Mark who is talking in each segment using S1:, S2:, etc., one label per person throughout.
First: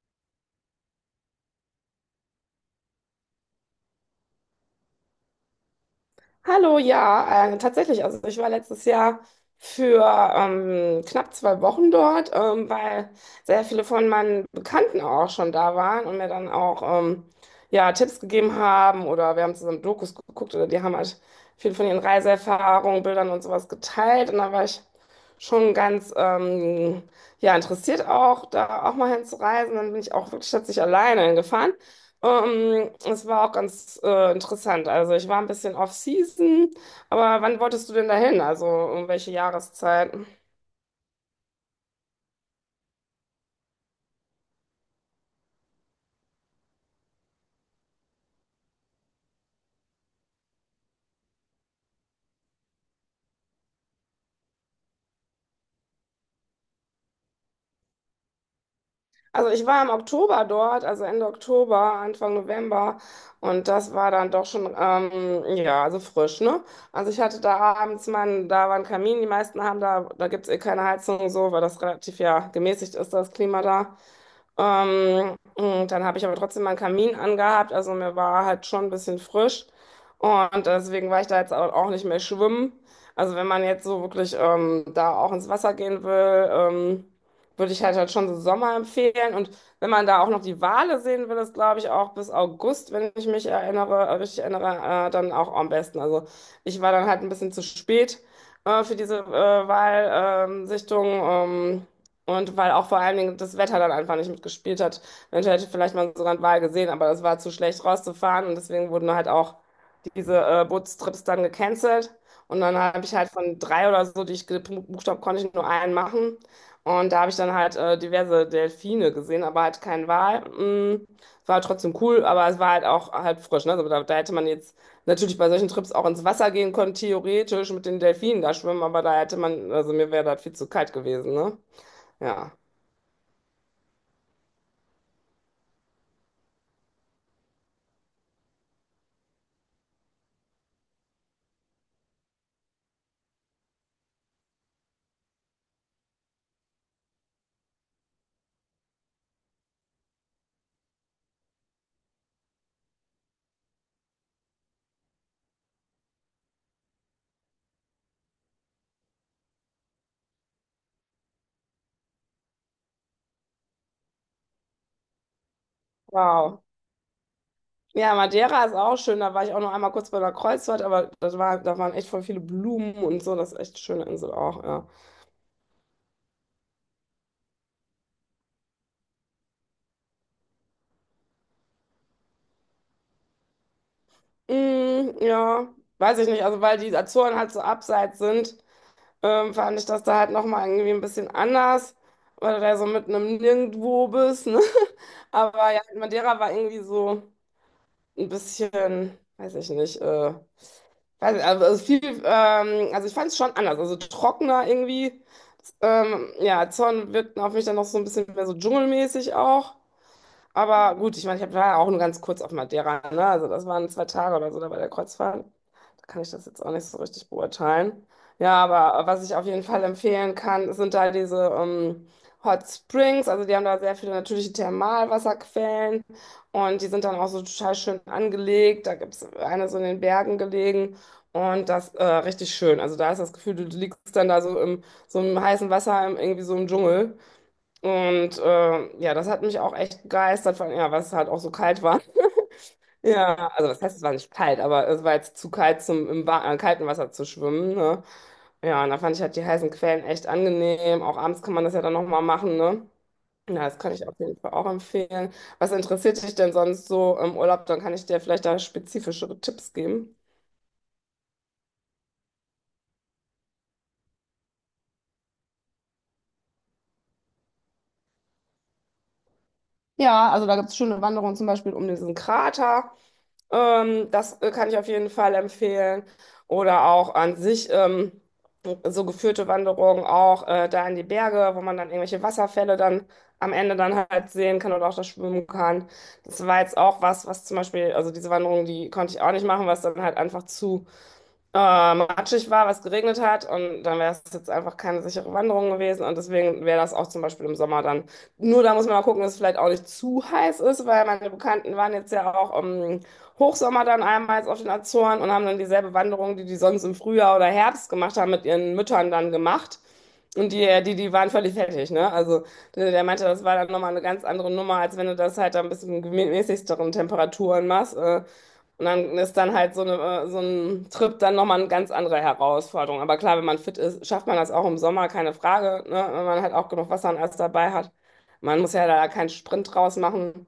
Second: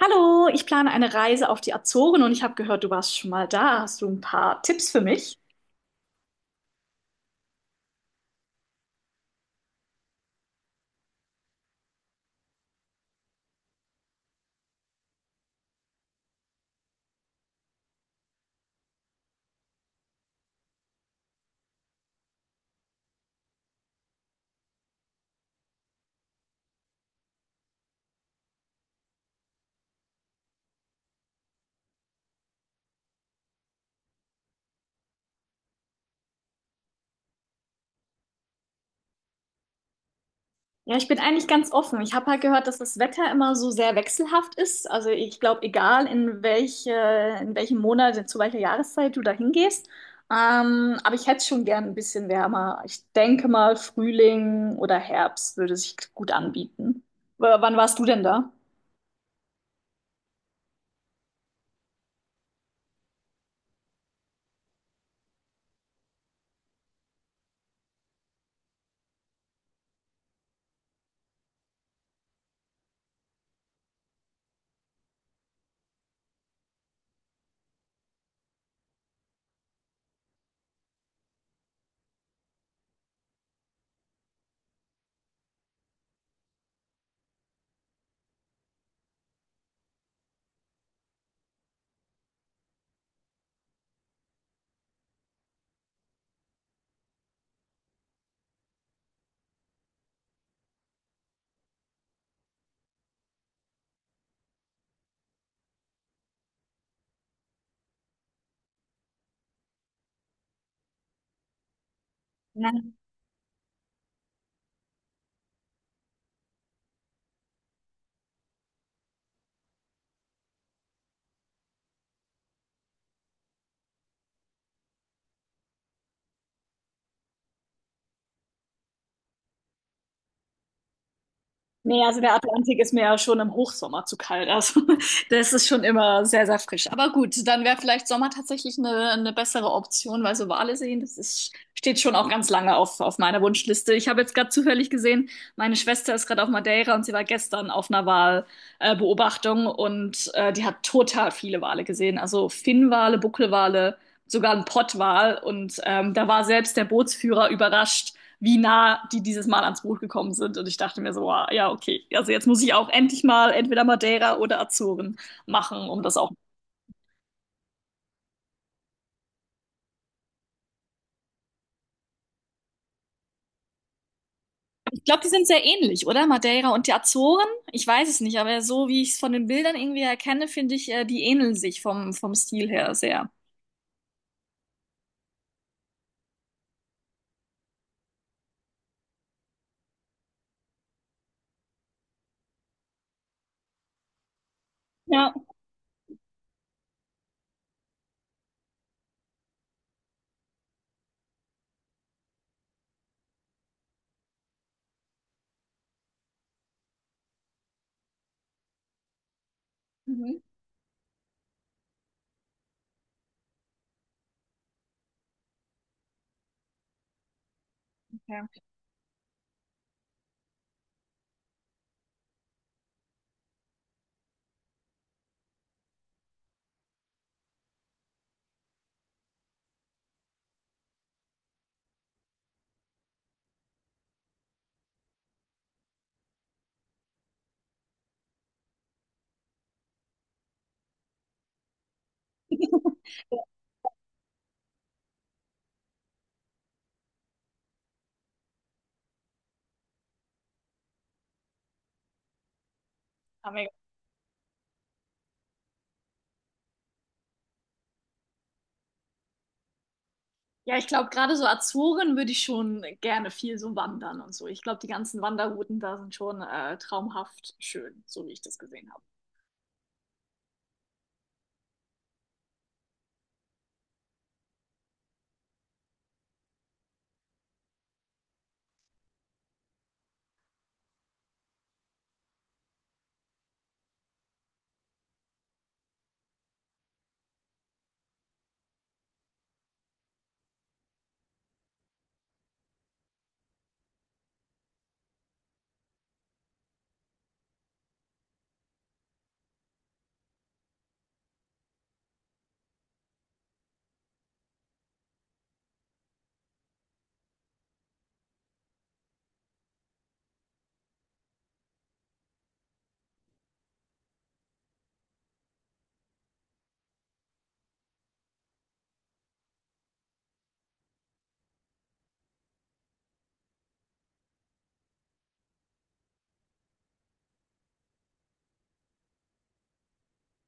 S1: Hallo, ich plane eine Reise auf die Azoren und ich habe gehört, du warst schon mal da. Hast du ein paar Tipps für mich?
S2: Hallo, ja, tatsächlich. Also ich war letztes Jahr für knapp 2 Wochen dort, weil sehr viele von meinen Bekannten auch schon da waren und mir dann auch ja, Tipps gegeben haben oder wir haben zusammen Dokus geguckt oder die haben halt viel von ihren Reiseerfahrungen, Bildern und sowas geteilt. Und da war ich schon ganz ja, interessiert auch, da auch mal hinzureisen. Dann bin ich auch wirklich tatsächlich alleine hingefahren. Es war auch ganz interessant. Also ich war ein bisschen off-season, aber wann wolltest du denn dahin? Also um welche Jahreszeit?
S1: Ja, ich bin eigentlich ganz offen. Ich habe halt gehört, dass das Wetter immer so sehr wechselhaft ist. Also ich glaube, egal in welche, in welchem Monat, zu welcher Jahreszeit du da hingehst. Aber ich hätte schon gern ein bisschen wärmer. Ich denke mal, Frühling oder Herbst würde sich gut anbieten. W wann warst du denn da?
S2: Also ich war im Oktober dort, also Ende Oktober, Anfang November, und das war dann doch schon, ja, also frisch, ne? Also ich hatte da abends meinen, da war ein Kamin, die meisten haben da, da gibt's eh keine Heizung und so, weil das relativ ja gemäßigt ist, das Klima da. Und dann habe ich aber trotzdem meinen Kamin angehabt, also mir war halt schon ein bisschen frisch. Und deswegen war ich da jetzt auch nicht mehr schwimmen. Also wenn man jetzt so wirklich da auch ins Wasser gehen will, würde ich halt schon so Sommer empfehlen. Und wenn man da auch noch die Wale sehen will, ist, glaube ich, auch bis August, wenn ich mich richtig erinnere, dann auch am besten. Also ich war dann halt ein bisschen zu spät für diese Walsichtung. Und weil auch vor allen Dingen das Wetter dann einfach nicht mitgespielt hat. Eventuell hätte ich vielleicht mal sogar einen Wal gesehen, aber das war zu schlecht rauszufahren. Und deswegen wurden halt auch diese Bootstrips dann gecancelt. Und dann habe ich halt von drei oder so, die ich gebucht habe, konnte ich nur einen machen. Und da habe ich dann halt diverse Delfine gesehen, aber halt kein Wal. War halt trotzdem cool, aber es war halt auch halt frisch. Ne? Also da, da hätte man jetzt natürlich bei solchen Trips auch ins Wasser gehen können, theoretisch mit den Delfinen da schwimmen, aber da hätte man, also mir wäre das viel zu kalt gewesen, ne?
S1: Nee, also der
S2: Ja.
S1: Atlantik ist mir ja schon im Hochsommer zu kalt. Also das ist schon immer sehr, sehr frisch. Aber gut, dann wäre vielleicht Sommer tatsächlich eine bessere Option, weil so Wale sehen, das ist, steht schon auch ganz lange auf meiner Wunschliste. Ich habe jetzt gerade zufällig gesehen, meine Schwester ist gerade auf Madeira und sie war gestern auf einer Walbeobachtung Beobachtung und die hat total viele Wale gesehen. Also Finnwale, Buckelwale, sogar ein Pottwal. Und da war selbst der Bootsführer überrascht, wie nah die dieses Mal ans Boot gekommen sind. Und ich dachte mir so, wow, ja, okay. Also jetzt muss ich auch endlich mal entweder Madeira oder Azoren machen, um das auch.
S2: Wow. Ja, Madeira ist auch schön. Da war ich auch noch einmal kurz bei der Kreuzfahrt, aber das war, da waren echt voll viele Blumen und so. Das ist echt eine schöne Insel auch, ja.
S1: Ich glaube, die sind sehr ähnlich, oder? Madeira und die Azoren? Ich weiß es nicht, aber so wie ich es von den Bildern irgendwie erkenne, finde ich, die ähneln sich vom, vom Stil her sehr.
S2: Mm, ja, weiß ich nicht. Also weil die Azoren halt so abseits sind, fand ich das da halt nochmal irgendwie ein bisschen anders, weil du da so mitten im Nirgendwo bist, ne?
S1: Ja.
S2: Aber ja, halt Madeira war irgendwie so ein bisschen, weiß ich nicht, weiß ich, also viel, also ich fand es schon anders, also trockener irgendwie. Ja, Zorn wirkt auf mich dann noch so ein bisschen mehr so dschungelmäßig auch.
S1: Mhm.
S2: Aber gut, ich meine, ich war ja auch nur ganz kurz auf Madeira, ne? Also das waren 2 Tage oder so da bei der Kreuzfahrt. Da kann ich das jetzt auch nicht so richtig beurteilen.
S1: Ja.
S2: Ja, aber was ich auf jeden Fall empfehlen kann, sind da diese Hot Springs. Also die haben da sehr viele natürliche Thermalwasserquellen, und die sind dann auch so total schön angelegt. Da gibt es eine so in den Bergen gelegen. Und das richtig schön. Also da ist das Gefühl, du liegst dann da so im heißen Wasser, im, irgendwie so im Dschungel. Und ja, das hat mich auch echt begeistert, vor allem, ja, weil es halt auch so kalt war. Ja, also das heißt, es war nicht kalt, aber es war jetzt zu kalt, zum kalten Wasser zu schwimmen, ne? Ja, und da fand ich halt die heißen Quellen echt angenehm. Auch abends kann man das ja dann nochmal machen, ne?
S1: Ah,
S2: Ja,
S1: mega.
S2: das kann ich auf jeden Fall auch empfehlen. Was interessiert dich denn sonst so im Urlaub? Dann kann ich dir vielleicht da spezifischere Tipps geben.
S1: Ja, ich glaube, gerade so Azoren würde ich schon gerne viel so wandern und so. Ich glaube, die ganzen Wanderrouten da sind schon traumhaft schön, so wie ich das gesehen habe.
S2: Ja, also da gibt es schöne Wanderungen zum Beispiel um diesen Krater. Das kann ich auf jeden Fall empfehlen. Oder auch an sich so geführte Wanderungen auch da in die Berge, wo man dann irgendwelche Wasserfälle dann am Ende dann halt sehen kann oder auch da schwimmen kann. Das war jetzt auch was, was zum Beispiel, also diese Wanderung, die konnte ich auch nicht machen, was dann halt einfach zu matschig war, was geregnet hat, und dann wäre es jetzt einfach keine sichere Wanderung gewesen, und deswegen wäre das auch zum Beispiel im Sommer dann. Nur da muss man mal gucken, dass es vielleicht auch nicht zu heiß ist, weil meine Bekannten waren jetzt ja auch im Hochsommer dann einmal jetzt auf den Azoren und haben dann dieselbe Wanderung, die die sonst im Frühjahr oder Herbst gemacht haben, mit ihren Müttern dann gemacht. Und die waren völlig fertig, ne? Also der meinte, das war dann nochmal eine ganz andere Nummer, als wenn du das halt dann ein bisschen gemäßigteren Temperaturen machst. Und dann ist dann halt so eine, so ein Trip dann nochmal eine ganz andere Herausforderung. Aber klar, wenn man fit ist, schafft man das auch im Sommer, keine Frage, ne? Wenn man halt auch genug Wasser und alles dabei hat. Man muss ja da keinen Sprint draus machen.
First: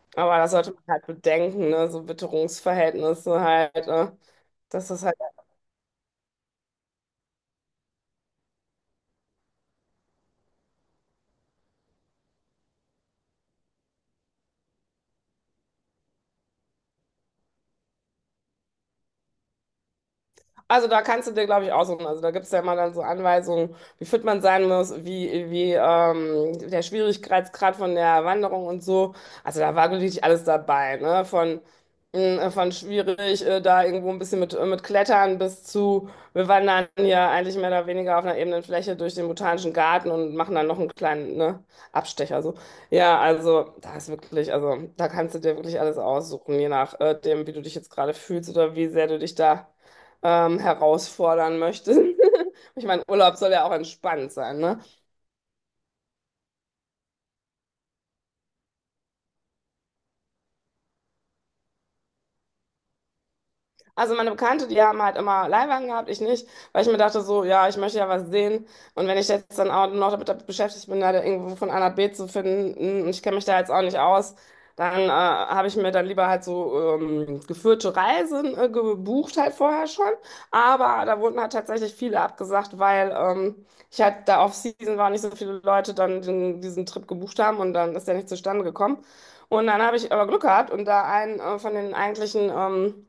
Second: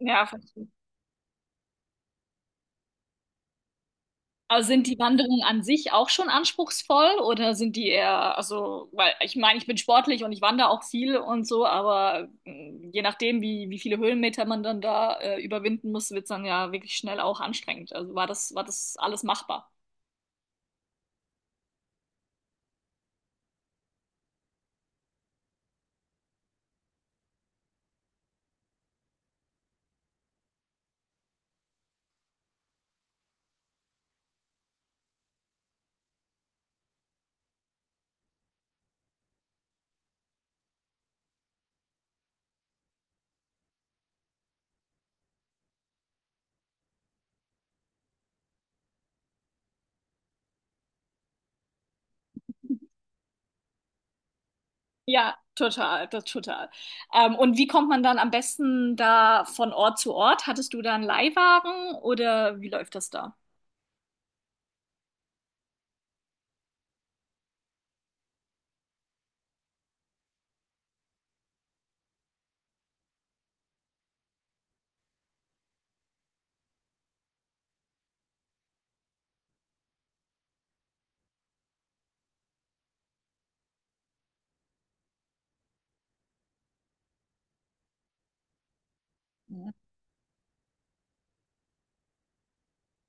S1: Ja,
S2: Aber das
S1: verstehe.
S2: sollte man halt bedenken, ne? So Witterungsverhältnisse halt.
S1: Aber sind
S2: Dass
S1: die
S2: das
S1: Wanderungen an sich auch schon anspruchsvoll oder sind die eher, also, weil ich meine, ich bin sportlich und ich wandere auch viel und so, aber mh, je nachdem, wie, wie viele Höhenmeter man dann da überwinden muss, wird es dann ja wirklich schnell auch anstrengend. Also war das alles machbar?
S2: Also da kannst du dir, glaube ich, aussuchen. Also da gibt es ja immer dann so Anweisungen, wie fit man sein muss, wie, wie der Schwierigkeitsgrad von der Wanderung und so. Also da war wirklich alles dabei, ne? Von schwierig, da irgendwo ein bisschen mit Klettern bis zu, wir wandern hier eigentlich mehr oder weniger auf einer ebenen Fläche durch den Botanischen Garten und machen dann noch einen kleinen, ne, Abstecher. So. Ja, also da ist wirklich, also da kannst du dir wirklich alles aussuchen, je nachdem, wie du dich jetzt gerade fühlst oder wie sehr du dich da herausfordern möchte. Ich meine, Urlaub soll ja auch entspannt sein, ne?
S1: Ja, total, das total. Und wie kommt man dann am besten da von Ort zu Ort? Hattest du da einen Leihwagen oder wie läuft das da?
S2: Also meine Bekannte, die haben halt immer Leihwagen gehabt, ich nicht, weil ich mir dachte so, ja, ich möchte ja was sehen. Und wenn ich jetzt dann auch noch damit beschäftigt bin, da irgendwo von A nach B zu finden, und ich kenne mich da jetzt auch nicht aus, dann habe ich mir dann lieber halt so geführte Reisen gebucht halt vorher schon. Aber da wurden halt tatsächlich viele abgesagt, weil ich halt da off-season war und nicht so viele Leute dann diesen Trip gebucht haben und dann ist der nicht zustande gekommen. Und
S1: Ja.
S2: dann habe ich aber Glück gehabt und da einen von den eigentlichen...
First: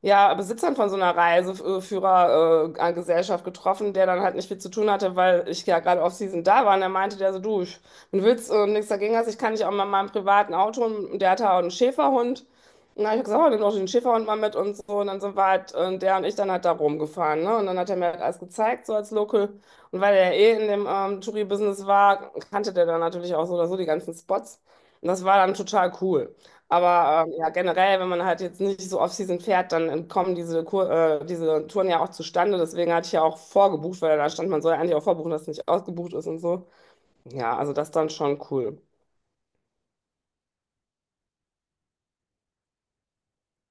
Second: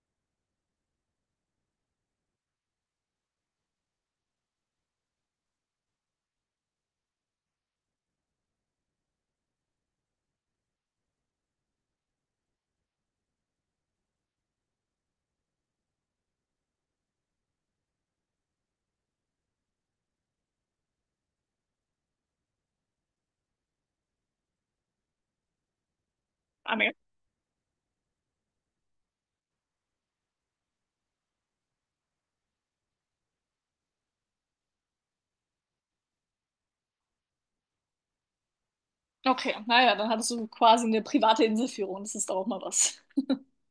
S2: ja, Besitzern von so einer Reiseführergesellschaft getroffen, der dann halt nicht viel zu tun hatte, weil ich ja gerade Off-Season da war. Und er meinte der so, du, wenn du willst und nichts dagegen hast, ich kann dich auch mal in meinem privaten Auto, und der hatte auch einen Schäferhund. Und dann habe ich gesagt, oh, nimm doch den Schäferhund mal mit und so. Und dann sind wir halt, der und ich dann halt da rumgefahren. Ne? Und dann hat er mir halt alles gezeigt, so als Local. Und weil er eh in dem Touri-Business war, kannte der dann natürlich auch so oder so die ganzen Spots. Und das war dann total cool.
S1: Ah, nee.
S2: Aber ja, generell, wenn man halt jetzt nicht so Off-Season fährt, dann kommen diese Touren ja auch zustande. Deswegen hatte ich ja auch vorgebucht, weil da stand, man soll ja eigentlich auch vorbuchen, dass es nicht ausgebucht ist und so. Ja, also das ist dann schon cool.
S1: Okay, naja, dann hattest du quasi eine private Inselführung. Das ist doch auch mal was.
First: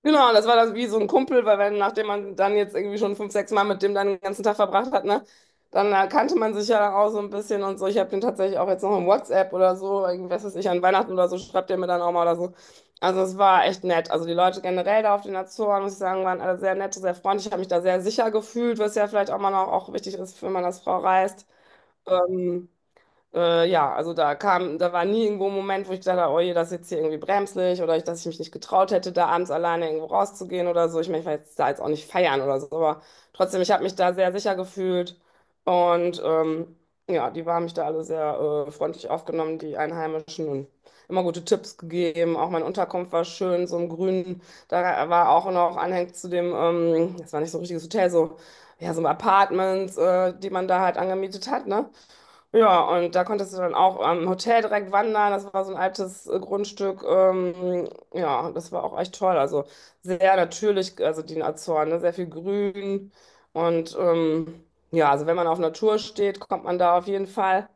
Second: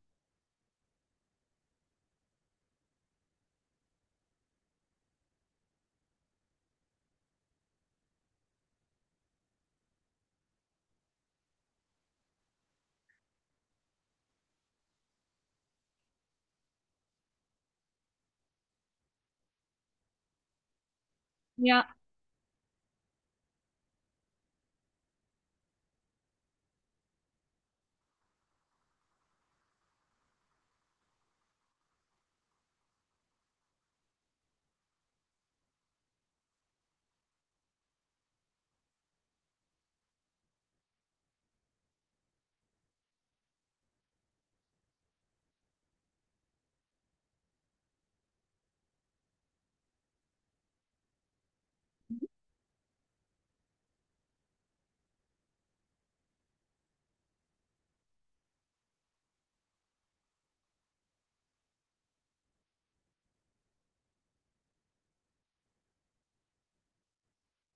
S2: Genau, das war das wie so ein Kumpel, weil wenn, nachdem man dann jetzt irgendwie schon fünf, sechs Mal mit dem dann den ganzen Tag verbracht hat, ne, dann kannte man sich ja auch so ein bisschen und so. Ich habe den tatsächlich auch jetzt noch im WhatsApp oder so, irgendwie, was weiß ich, an Weihnachten oder so, schreibt der mir dann auch mal oder so. Also es war echt nett. Also die Leute generell da auf den Azoren, muss ich sagen, waren alle sehr nett, sehr freundlich. Ich habe mich da sehr sicher gefühlt, was ja vielleicht auch mal noch auch wichtig ist, wenn man als Frau reist.
S1: Ja,
S2: Ähm, ja, also da kam, da war nie irgendwo ein Moment, wo ich gedacht habe, oh je, das ist jetzt hier irgendwie bremslich oder dass ich mich nicht getraut hätte, da abends alleine irgendwo rauszugehen oder so. Ich meine, ich war jetzt da jetzt auch nicht feiern oder so, aber trotzdem, ich habe mich da sehr sicher gefühlt, und ja, die haben mich da alle sehr freundlich aufgenommen, die Einheimischen, und immer gute Tipps gegeben. Auch meine Unterkunft war schön, so im Grünen. Da war auch noch anhängt zu dem, das war nicht so ein richtiges Hotel, so, ja, so Apartments, die man da halt angemietet hat, ne? Ja, und da konntest du dann auch am Hotel direkt wandern. Das war so ein altes Grundstück. Ja, das war auch echt toll. Also sehr natürlich, also die Azoren, ne? Sehr viel Grün. Und ja, also wenn man auf Natur steht, kommt man da auf jeden Fall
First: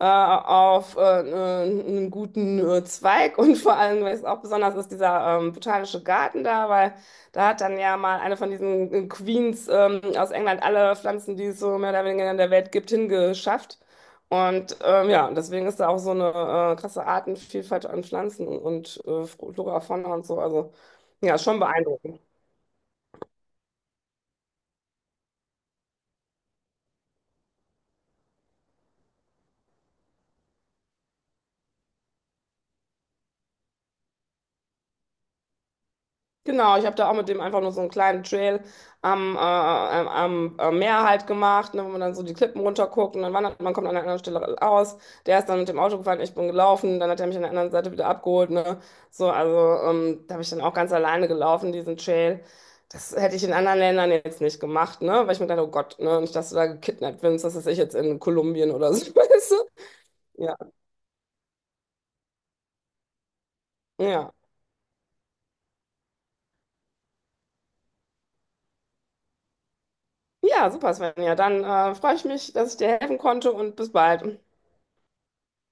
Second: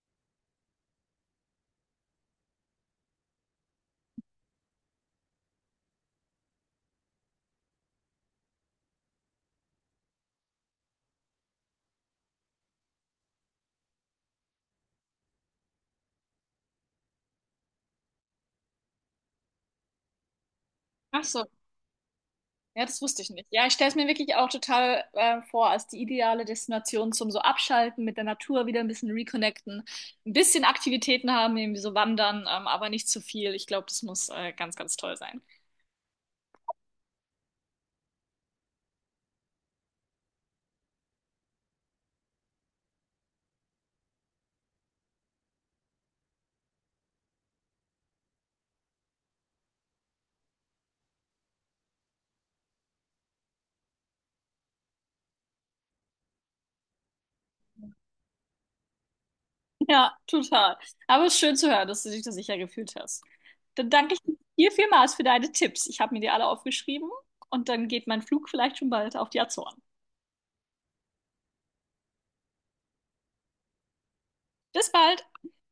S2: auf einen guten Zweig und vor allem, was auch besonders ist, dieser botanische Garten da, weil da hat dann ja mal eine von diesen Queens aus England alle Pflanzen, die es so mehr oder weniger in der Welt gibt, hingeschafft. Und ja, deswegen ist da auch so eine krasse Artenvielfalt an Pflanzen und Flora, Fauna und so. Also
S1: ach
S2: ja, ist
S1: so.
S2: schon beeindruckend.
S1: Ja, das wusste ich nicht. Ja, ich stelle es mir wirklich auch total vor als die ideale Destination zum so Abschalten, mit der Natur wieder ein bisschen reconnecten, ein bisschen Aktivitäten haben, irgendwie so wandern, aber nicht zu viel. Ich glaube, das muss ganz, ganz toll sein.
S2: Genau, ich habe da auch mit dem einfach nur so einen kleinen Trail am Meer halt gemacht, ne, wo man dann so die Klippen runterguckt und dann wandert man, kommt an einer anderen Stelle aus. Der ist dann mit dem Auto gefahren, ich bin gelaufen, dann hat er mich an der anderen Seite wieder abgeholt. Ne? So, also da habe ich dann auch ganz alleine gelaufen, diesen Trail. Das hätte ich in anderen Ländern jetzt nicht gemacht, ne? Weil ich mir dachte, oh Gott, ne? Nicht, dass du da gekidnappt wirst, das ist ich jetzt in Kolumbien oder so, weißt du?
S1: Ja,
S2: Ja,
S1: total. Aber es ist schön zu hören, dass du dich da sicher gefühlt hast. Dann danke ich
S2: ja.
S1: dir vielmals für deine Tipps. Ich habe mir die alle aufgeschrieben und dann geht mein Flug vielleicht schon bald auf die Azoren.
S2: Ja, super, Svenja. Dann freue ich mich, dass ich dir helfen konnte, und bis bald.
S1: Bis bald!